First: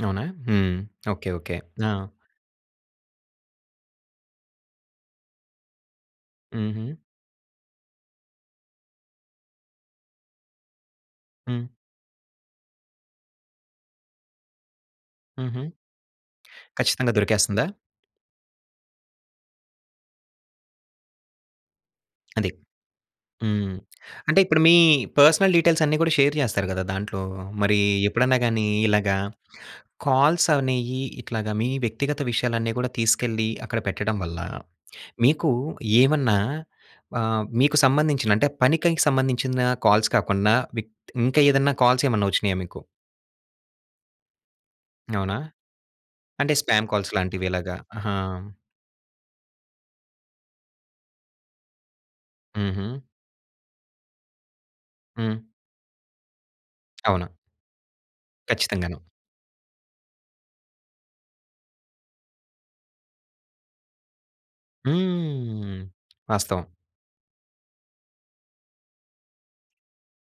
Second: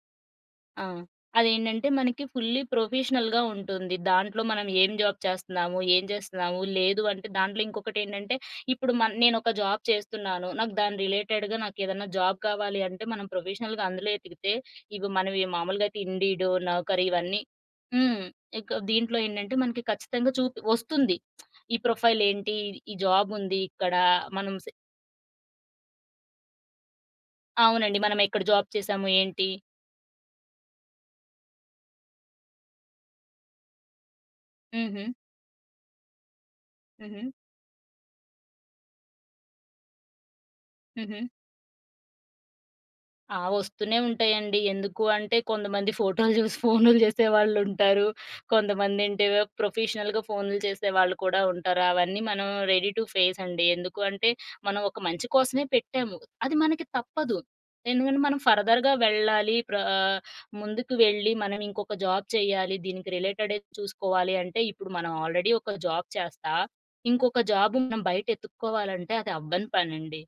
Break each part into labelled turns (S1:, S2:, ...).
S1: అవునా? హ్మ్.
S2: ఆ!
S1: ఓకే. ఓకే. ఆ!
S2: అదేంటంటే మనకి ఫుల్లీ ప్రొఫెషనల్‌గా ఉంటుంది. దాంట్లో మనం ఏం జాబ్ చేస్తన్నాము? ఏం చేస్తున్నాము?
S1: హుహు.
S2: లేదు అంటే దాంట్లో ఇంకొకటేంటంటే ఇప్పుడు మన్ నేనొక జాబ్ చేస్తున్నాను. నాకు దాని రిలేటెడ్‌గా
S1: హ్మ్.
S2: నాకు ఏదన్నా జాబ్ కావాలి అంటే మనం ప్రొఫెషనల్‌గా అందులో ఎతికితే ఇవి మనవి
S1: హుహు.
S2: మామూలుగా అయితే ఇండీడో, నౌకరీ
S1: ఖచ్చితంగా
S2: ఇవన్నీ
S1: దొరికేస్తందా?
S2: హ్మ్. ఇక దీంట్లో ఏంటంటే మనకి ఖచ్చితంగా చూపి ఒస్తుంది. ఈ ప్రొఫైల్
S1: అది.
S2: ఏంటి? ఈ జాబ్ ఉంది
S1: హ్మ్.
S2: ఇక్కడ.
S1: అంటే
S2: మనం
S1: ఇప్పుడు
S2: సే
S1: మీ పర్సనల్ డీటెయిల్స్ అన్ని కూడా షేర్ చేస్తారు కదా! దాంట్లో. మరి
S2: అవునండి. మనం
S1: ఎప్పుడైనా
S2: ఎక్కడ
S1: గాని
S2: జాబ్ చేసాము.
S1: ఇలాగా
S2: ఏంటి?
S1: కాల్స్ అనేయి ఇట్లాగ మీ వ్యక్తిగత విషయాలన్నీ కూడా తీసుకెళ్లి అక్కడ పెట్టడం వల్ల
S2: హుహు.
S1: మీకు ఏమన్నా
S2: హుహు.
S1: ఆహ్, మీకు సంబంధించిన అంటే పనికి సంబంధించిన కాల్స్ కాకుండా విక్ త్
S2: హుహు.
S1: ఇంకేదన్న కాల్స్ ఏమైనా వచ్చినయ మీకు?
S2: ఆ! ఒస్తూనే ఉంటాయండి. ఎందుకు అంటే
S1: అవునా?
S2: కొంతమంది ఫోటోలు
S1: అంటే
S2: చూసి
S1: స్పామ్
S2: ఫోనులు
S1: కాల్స్ లాంటివి ఇలాగా?
S2: చేసేవాళ్ళుంటారు.
S1: ఆహా!
S2: కొంతమంది అంటే ప్రొఫెషనల్‌గా ఫోనులు చేసేవాళ్ళు కూడా ఉంటారు. అవన్నీ మనం రెడీ
S1: హుహు.
S2: టు ఫేస్ అండి. ఎందుకంటే మనం ఒక మంచి
S1: హ్మ్.
S2: కోసమే పెట్టాము. అది మనకి
S1: అవును.
S2: తప్పదు. ఎందుకంటే మనం ఫర్‌ధర్‌గా
S1: కచ్చితంగాను.
S2: వెళ్ళాలి. ప్ర ఆహ్, ముందుకు వెళ్ళి మనం ఇంకొక జాబ్ చేయ్యాలి. దీనికి రిలేటెడే చూసుకోవాలి అంటే ఇప్పుడు మనం ఆల్‌రెడీ ఒక
S1: హ్మ్.
S2: జాబ్ చేస్తా,
S1: వాస్తవం.
S2: ఇంకొక జాబ్ మనం బయట ఎత్తుక్కోవాలంటే అది అవ్వని పనండి.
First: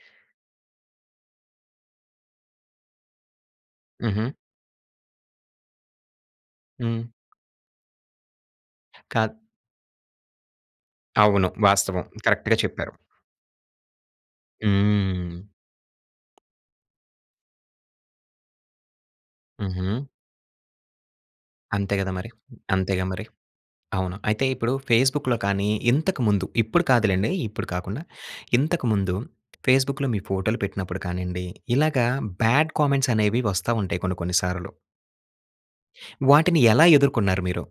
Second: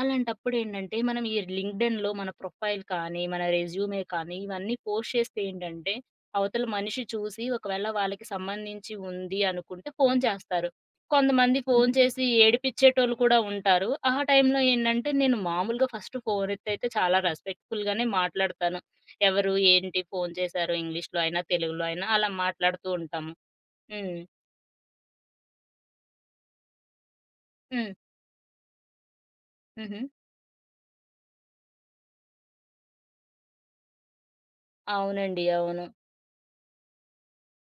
S2: అలాంటప్పుడు ఏంటంటే మనం ఈ లింక్డ్‌ఇన్‌లో మన ప్రొఫైల్ కానీ, మన రెజ్యూమే
S1: హుహు.
S2: కానీ, ఇవన్నీ పోస్ట్ చేస్తే ఏంటంటే అవతల మనిషి
S1: హ్మ్.
S2: చూసి, ఒకవేళ వాళ్ళకి సంబంధించి
S1: కాద్
S2: ఉంది అనుకుంటే ఫోను చేస్తారు.
S1: అవును.
S2: కొంతమంది ఫోను
S1: వాస్తవం.
S2: చేసి,
S1: కరెక్ట్‌గా చెప్పారు.
S2: ఏడిపించేటోళ్ళు కూడా ఉంటారు. ఆ టైంలో ఏంటంటే నేను
S1: హ్మ్.
S2: మామూలుగా ఫస్ట్ ఫోను ఎత్తేతే చాలా రెస్పెక్ట్‌ఫుల్‌ గానే మాట్లాడతాను. ఎవరు? ఏంటి?
S1: హుహు.
S2: ఫోను చేశారు.ఇంగ్లీష్‌లో అయినా తెలుగులో
S1: అంతే
S2: అయినా
S1: కదా!
S2: అలా
S1: మరి.
S2: మాట్లాడుతూ
S1: అంతేగా! మరి.
S2: ఉంటాము.
S1: అవును.
S2: హ్మ్.
S1: అయితే ఇప్పుడు ఫేస్‌బుక్‌లో కానీ ఇంతకు ముందు ఇప్పుడు కాదులెండి. ఇప్పుడు
S2: హ్మ్.
S1: కాకుండా ఇంతకు ముందు
S2: హుహు.
S1: ఫేస్‌బుక్‌లో మీ ఫోటోలు పెట్టినప్పుడు కానిండి. ఇలాగా బాడ్ కామెంట్స్ అనేవి వస్తా ఉంటాయి కొన్ని కొన్నిసార్లు.
S2: అవునండి. అవును.
S1: వాటిని ఎలా ఎదుర్కున్నారు మీరు?